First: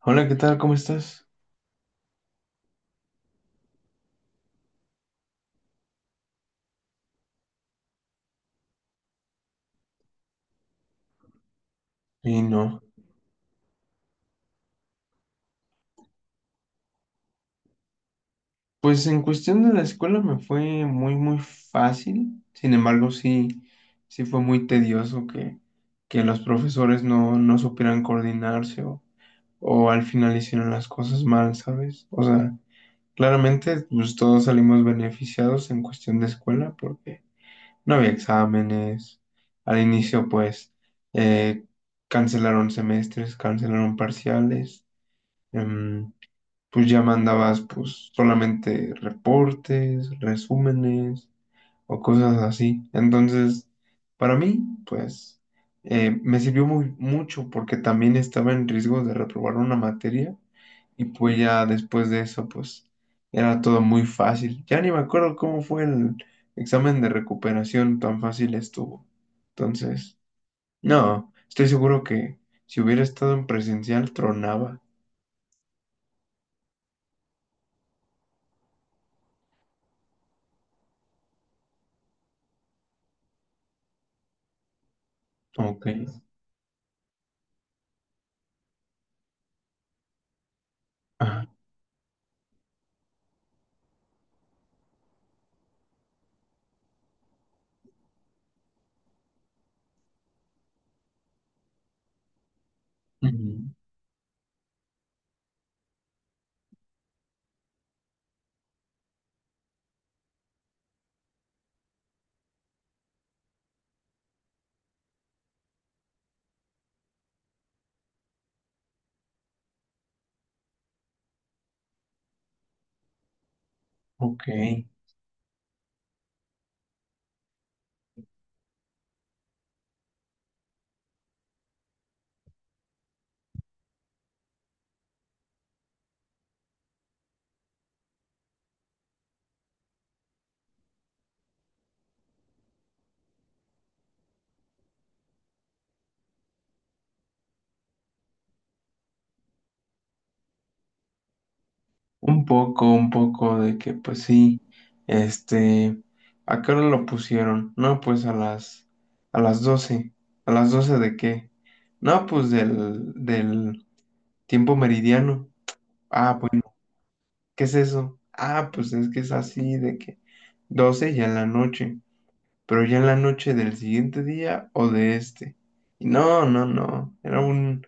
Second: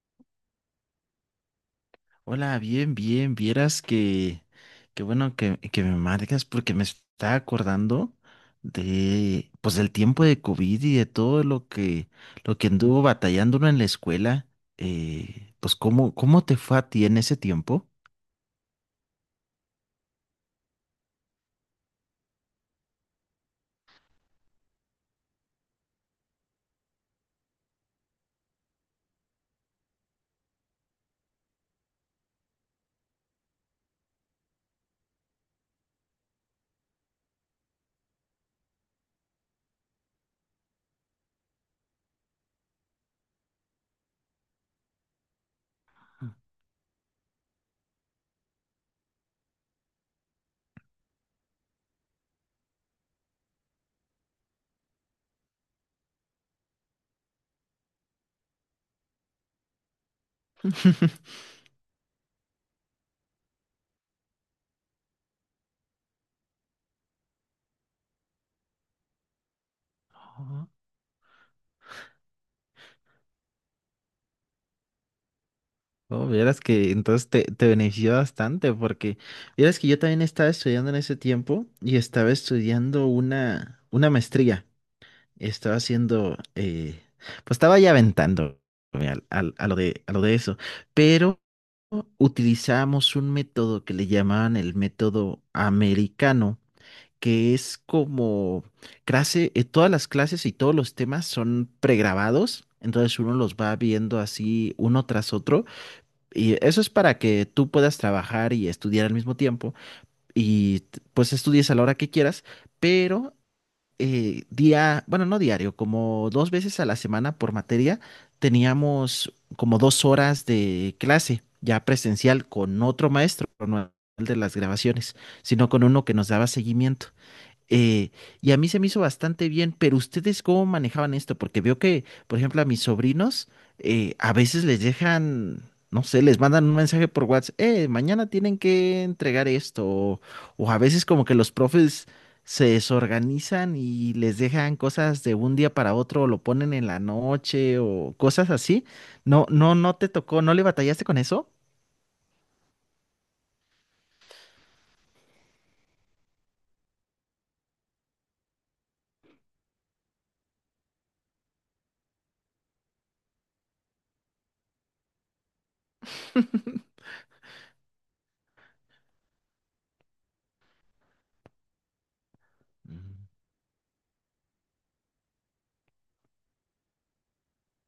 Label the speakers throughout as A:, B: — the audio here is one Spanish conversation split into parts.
A: Hola, ¿qué tal? ¿Cómo estás?
B: Hola, bien, bien. Vieras que, qué bueno que me marcas porque me está acordando de, pues, del tiempo de COVID y de todo
A: Y
B: lo que
A: no.
B: anduvo batallando uno en la escuela. Pues, ¿cómo te fue a ti en ese tiempo?
A: Pues en cuestión de la escuela me fue muy, muy fácil. Sin embargo, sí, sí fue muy tedioso que los profesores no supieran coordinarse o al final hicieron las cosas mal, ¿sabes? O sea, claramente pues todos salimos beneficiados en cuestión de escuela porque no había exámenes. Al inicio, pues, eh, cancelaron semestres, cancelaron parciales. em, pues ya mandabas pues solamente reportes, resúmenes o cosas así. Entonces, para mí, pues me sirvió muy mucho porque también estaba en riesgo de reprobar una materia, y pues ya después de eso, pues era todo muy fácil. Ya ni me acuerdo cómo fue el examen de recuperación, tan fácil estuvo. Entonces,
B: Ajá.
A: no, estoy seguro que si hubiera estado en presencial, tronaba.
B: Oh, vieras que entonces te benefició bastante porque vieras que yo también estaba estudiando en ese tiempo y estaba estudiando una maestría. Estaba
A: Ok.
B: haciendo, pues estaba ya aventando a lo de eso, pero
A: Ajá.
B: utilizamos un método que le llamaban el método americano, que es como clase, todas las clases y todos los temas son pregrabados, entonces uno los
A: Ujú.
B: va viendo así uno tras otro, y eso es para que tú puedas trabajar y estudiar al mismo tiempo, y pues estudies a la hora que quieras, pero bueno, no diario, como dos veces a la semana por materia, teníamos como 2 horas de clase ya presencial con otro maestro, no el de
A: Ok,
B: las grabaciones, sino con uno que nos daba seguimiento. Eh, y a mí se me hizo bastante bien, pero ¿ustedes cómo manejaban esto? Porque veo que, por ejemplo, a mis sobrinos a veces les dejan, no sé, les mandan un mensaje por WhatsApp, mañana tienen que entregar esto, o a veces como que los profes se desorganizan y les dejan cosas de un día para otro, o lo ponen en la noche, o cosas así. No, no, no te tocó, ¿no le batallaste con eso?
A: un poco de que pues sí, este, ¿a qué hora lo pusieron? No, pues a las doce. ¿A las 12 de qué? No, pues del tiempo meridiano. Ah, pues, ¿qué es eso? Ah, pues es que es así de que 12 ya en la noche. Pero ya en la
B: Mm.
A: noche del siguiente día o de este. Y no, era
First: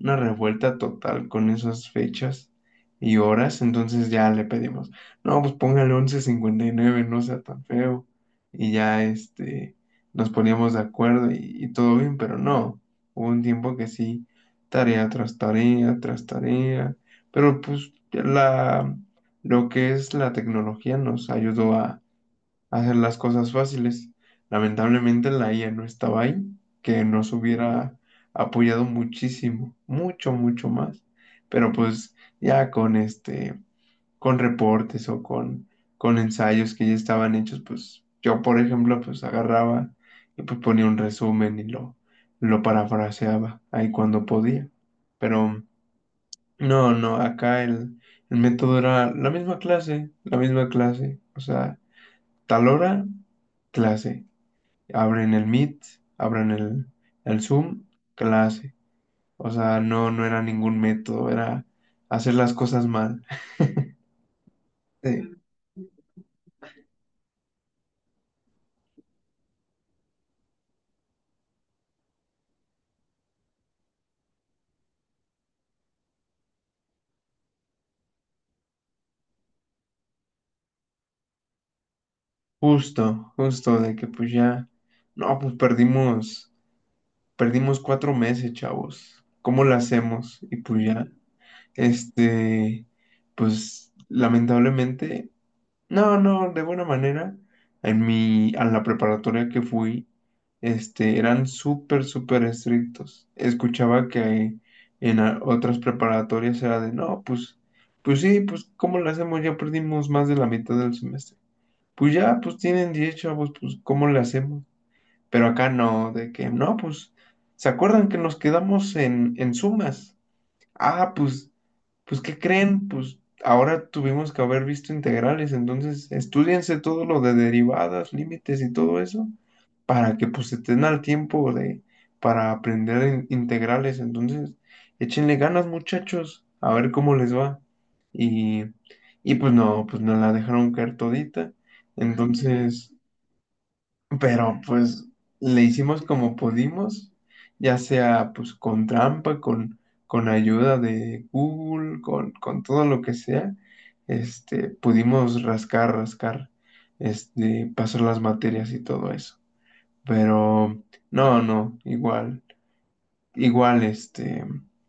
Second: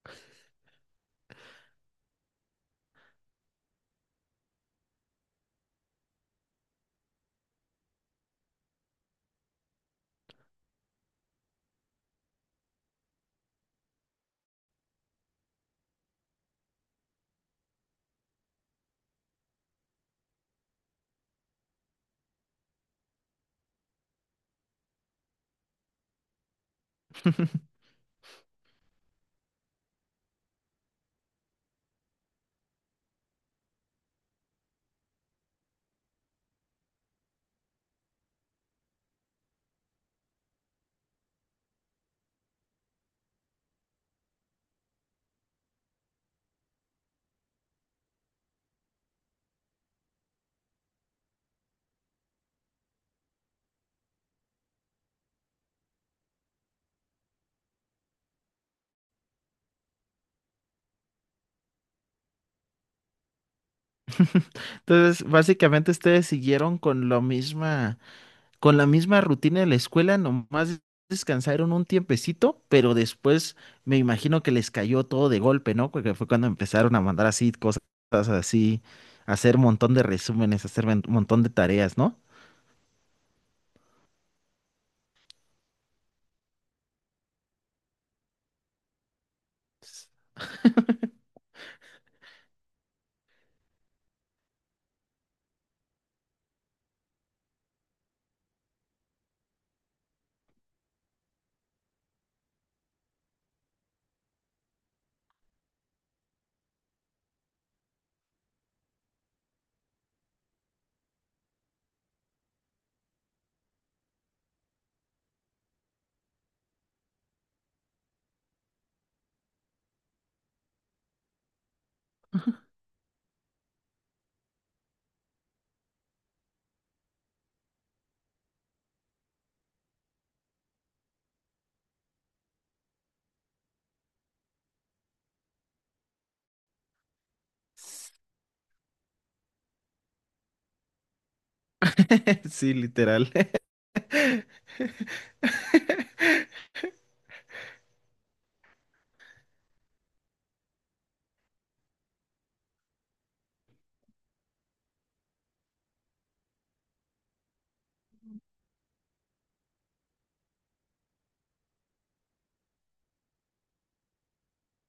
A: una revuelta total con esas fechas y horas, entonces ya le pedimos, no, pues póngale once cincuenta y nueve, no sea tan feo. Y ya nos poníamos de acuerdo, y todo bien, pero no, hubo un tiempo que sí, tarea tras tarea, tras tarea, pero pues lo que es la tecnología nos ayudó a hacer las cosas fáciles. Lamentablemente la IA no estaba ahí, que nos hubiera apoyado muchísimo, mucho, mucho más. Pero pues ya con con reportes o con ensayos que ya estaban hechos, pues yo, por ejemplo, pues agarraba y pues ponía un resumen y lo parafraseaba ahí cuando podía. Pero no, no, acá el método era la misma clase, o sea tal hora, clase. Abren el Meet, abren el, el Zoom, clase. O sea, no era ningún método, era hacer las cosas mal.
B: Entonces,
A: Sí,
B: básicamente ustedes siguieron con lo misma. Con la misma rutina de la escuela, nomás descansaron un tiempecito, pero después me imagino que les cayó todo de golpe, ¿no? Porque fue cuando empezaron a mandar así cosas así, a hacer un montón de resúmenes, a hacer un montón de tareas, ¿no?
A: justo, justo de que pues ya, no, pues perdimos cuatro meses, chavos. ¿Cómo lo hacemos? Y pues ya, este, pues lamentablemente. No, no, de buena manera. En mi, a la preparatoria que fui, eran súper, súper estrictos. Escuchaba que en otras preparatorias era de, no, pues, pues sí, pues, ¿cómo le hacemos? Ya perdimos más de la mitad del semestre. Pues ya, pues tienen 10 chavos, pues, ¿cómo le hacemos? Pero acá no, de que, no, pues, ¿se acuerdan que nos quedamos en sumas? Ah, pues, pues, ¿qué creen? Pues ahora tuvimos que haber visto integrales, entonces estudiense todo lo de derivadas, límites y todo eso, para que pues estén al tiempo de, para aprender integrales. Entonces, échenle ganas, muchachos, a ver cómo les va. Y, y pues no, pues nos la dejaron caer todita.
B: Sí,
A: Entonces,
B: literal.
A: pero pues le hicimos como pudimos, ya sea pues con trampa, con ayuda de Google, con todo lo que sea, pudimos rascar, rascar, pasar las materias y todo eso. Pero no, no, igual,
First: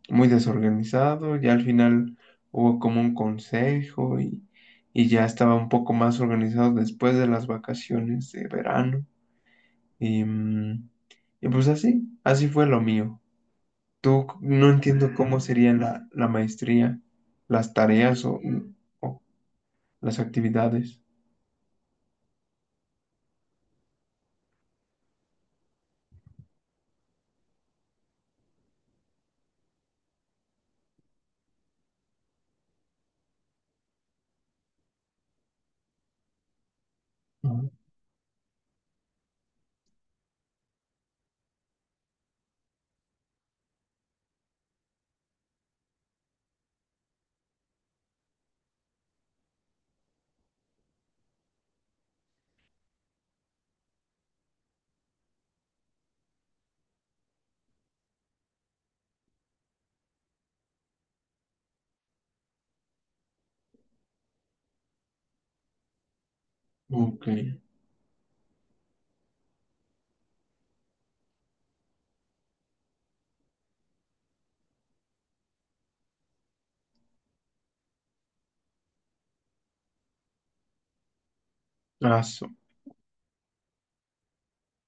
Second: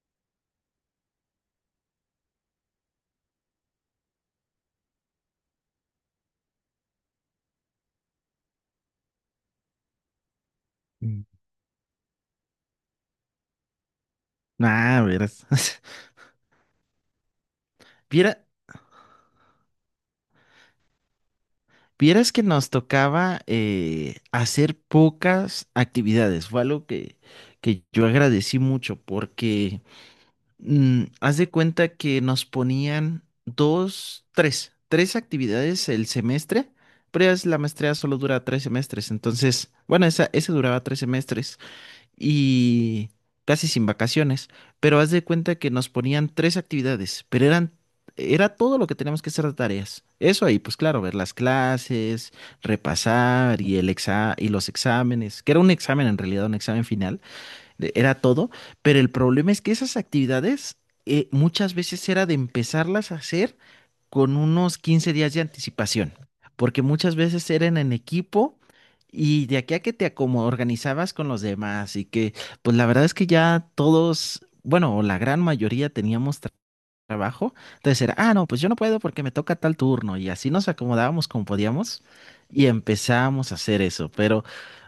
A: muy desorganizado, ya al final hubo como un consejo, y ya estaba un poco más organizado después de las vacaciones de verano. Y,
B: Mm.
A: y pues así, así fue lo mío. No
B: Ah,
A: entiendo cómo
B: verás.
A: sería la maestría, las tareas
B: Viera-
A: o, o las actividades.
B: Vieras que nos tocaba hacer pocas actividades. Fue algo que yo agradecí mucho porque haz de cuenta que nos ponían dos, tres actividades el semestre, pero ya es la
A: Ah,
B: maestría solo dura 3 semestres, entonces, bueno, ese duraba 3 semestres y casi sin vacaciones, pero haz de cuenta que nos ponían tres actividades, pero era todo lo que teníamos que hacer de tareas. Eso ahí, pues claro, ver las clases, repasar y el exa y los exámenes, que era un examen en realidad, un examen final era todo, pero el problema es que esas actividades muchas veces era de empezarlas a hacer con unos 15 días de anticipación, porque muchas
A: Ok,
B: veces eran en equipo y de aquí a que te organizabas con los demás y que pues la verdad es que ya todos, bueno, o la gran mayoría teníamos trabajo. Entonces era, ah, no, pues yo no puedo porque me toca tal turno. Y así nos acomodábamos como podíamos
A: eso.
B: y empezábamos a hacer eso. Pero,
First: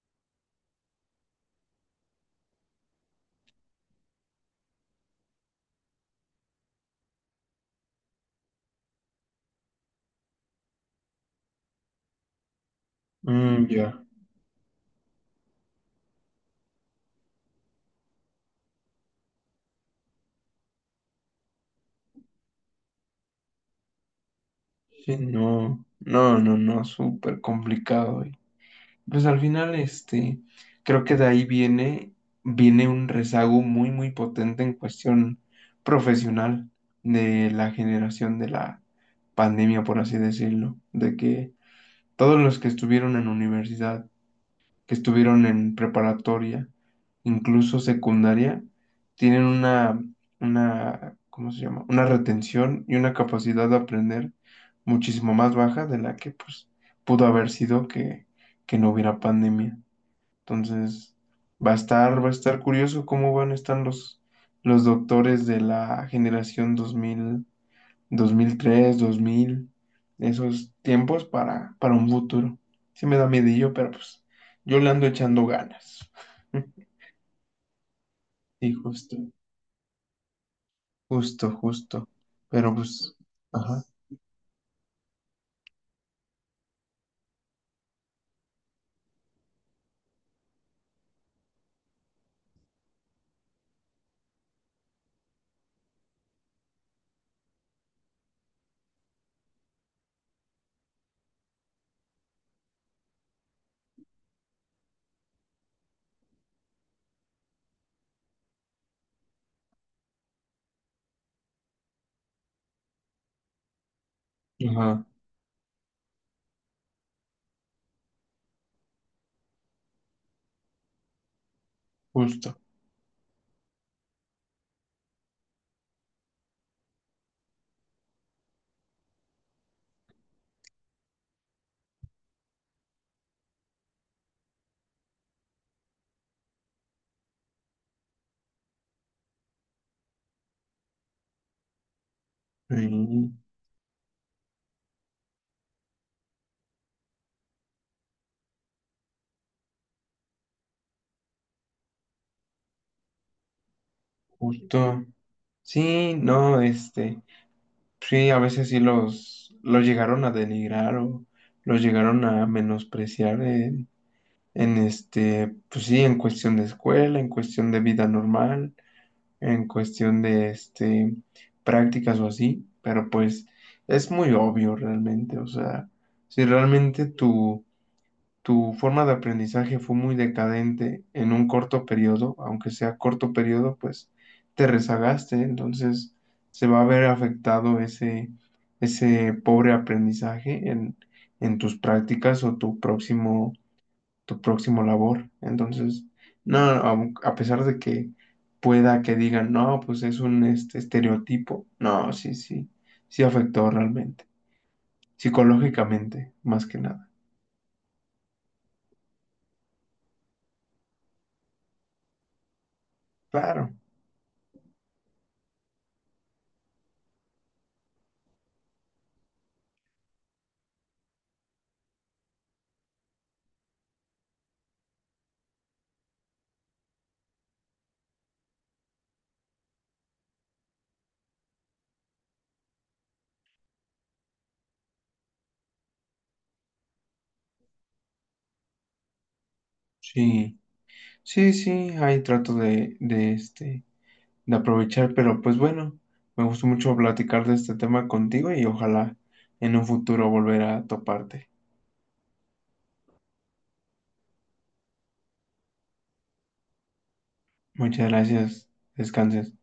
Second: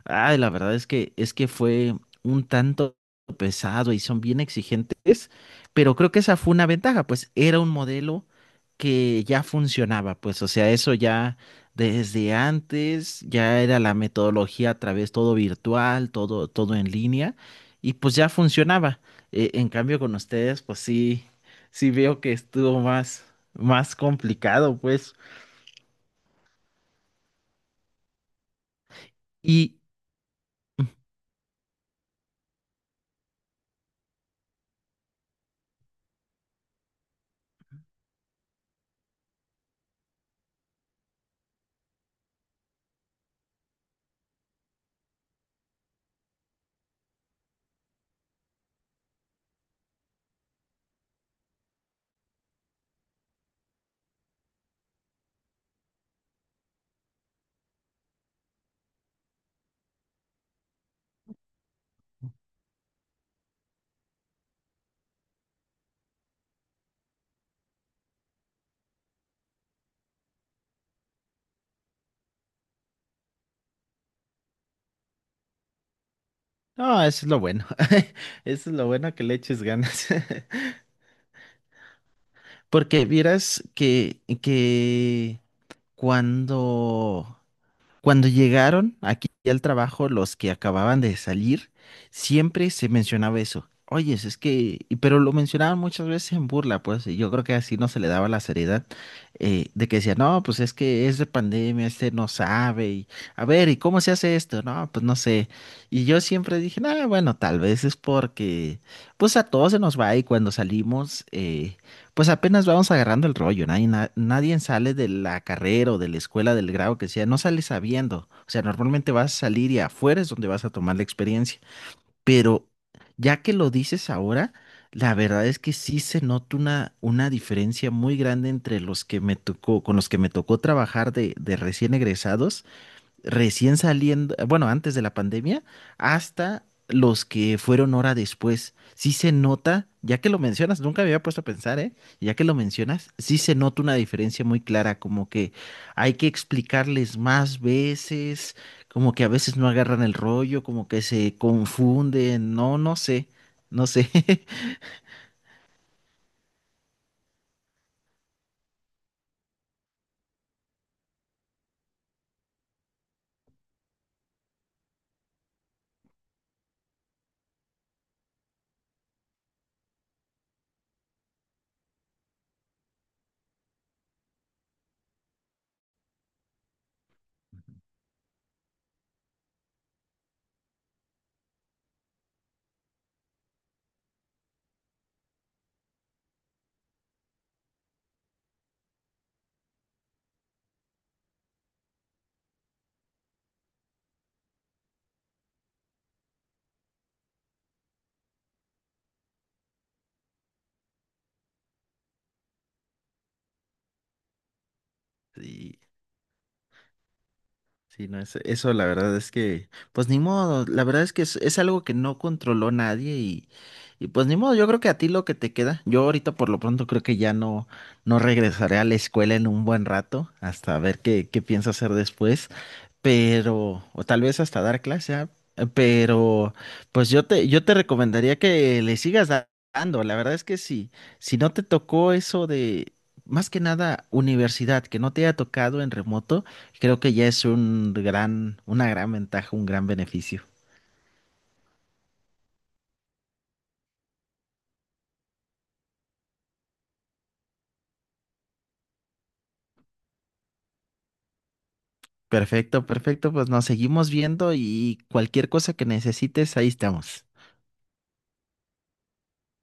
B: ay, la verdad es que fue un tanto pesado y son bien exigentes, pero creo que esa fue una ventaja, pues era un modelo que ya funcionaba, pues, o sea, eso ya desde antes, ya era
A: Ya.
B: la metodología a través todo virtual, todo, todo en línea, y pues ya funcionaba. En cambio, con ustedes, pues sí sí veo que estuvo más complicado, pues.
A: Sí, no, súper complicado. Y pues al final,
B: Y
A: creo que de ahí viene, viene un rezago muy, muy potente en cuestión profesional de la generación de la pandemia, por así decirlo, de que todos los que estuvieron en universidad, que estuvieron en preparatoria, incluso secundaria, tienen una, ¿cómo se llama? Una retención y una capacidad de aprender muchísimo más baja de la que pues pudo haber sido que no hubiera pandemia. Entonces, va a estar curioso cómo van a estar los doctores de la generación 2000, dos mil tres, dos mil, esos tiempos, para un futuro. Sí me da miedillo, pero pues yo le ando echando ganas.
B: no, eso es lo bueno. Eso
A: Y
B: es lo bueno que le eches ganas.
A: justo. Pero
B: Porque
A: pues,
B: vieras
A: ajá,
B: que cuando Cuando llegaron aquí al trabajo, los que acababan de salir, siempre se mencionaba eso. Oye, es que, pero lo mencionaban muchas veces en burla, pues, y yo creo que así no se le daba la seriedad de que decía, no, pues es que es de pandemia, este no sabe, y a ver, ¿y cómo se hace esto? No, pues no sé. Y yo siempre dije, no, bueno, tal vez es porque, pues a todos se nos va y cuando salimos, pues apenas vamos agarrando el rollo, nadie, nadie sale
A: ajá,
B: de la carrera o de la escuela, del grado que sea, no sale sabiendo. O sea, normalmente vas a salir y afuera es donde vas a tomar la experiencia.
A: justo.
B: Pero ya que lo dices ahora, la verdad es que sí se nota una diferencia muy grande entre los que me tocó, con los que me tocó trabajar de recién egresados recién saliendo, bueno, antes de la pandemia, hasta los que fueron hora después. Sí se nota, ya que lo mencionas, nunca me había puesto a pensar, ¿eh? Ya que lo mencionas,
A: Sí,
B: sí se nota una diferencia muy clara, como que hay que explicarles más veces, como que a veces no agarran el rollo, como que se confunden, no, no sé, no sé.
A: justo. Sí, no, sí, a veces sí los llegaron a denigrar o los llegaron a menospreciar en pues sí, en cuestión de escuela, en cuestión de vida normal. En cuestión de prácticas o así, pero pues es muy obvio realmente, o sea, si realmente tu forma de aprendizaje fue muy decadente en un corto periodo, aunque sea corto periodo, pues te rezagaste, entonces se va a ver afectado ese pobre aprendizaje en tus prácticas o tu próximo, tu próximo labor. Entonces, no, pesar de que pueda que digan, no, pues es un estereotipo, no, sí afectó realmente,
B: Y-
A: psicológicamente, más que nada.
B: Sí, no, eso la verdad es que, pues ni modo, la verdad es que es algo que no controló nadie y,
A: Claro,
B: y pues ni modo, yo creo que a ti lo que te queda, yo ahorita por lo pronto creo que ya no, no regresaré a la escuela en un buen rato, hasta ver qué pienso hacer después pero, o tal vez hasta dar clase, ah, pero, pues yo te recomendaría que le sigas dando. La verdad es que sí, si no te tocó eso de, más que nada, universidad, que no te haya tocado en remoto, creo que ya es un gran, una gran ventaja, un gran beneficio.
A: sí, sí, ahí trato de aprovechar, pero pues bueno, me gustó mucho platicar de este tema contigo y ojalá en un futuro volver a toparte.
B: Perfecto, perfecto, pues nos seguimos viendo y cualquier cosa que necesites, ahí estamos.
A: Muchas gracias, descanses.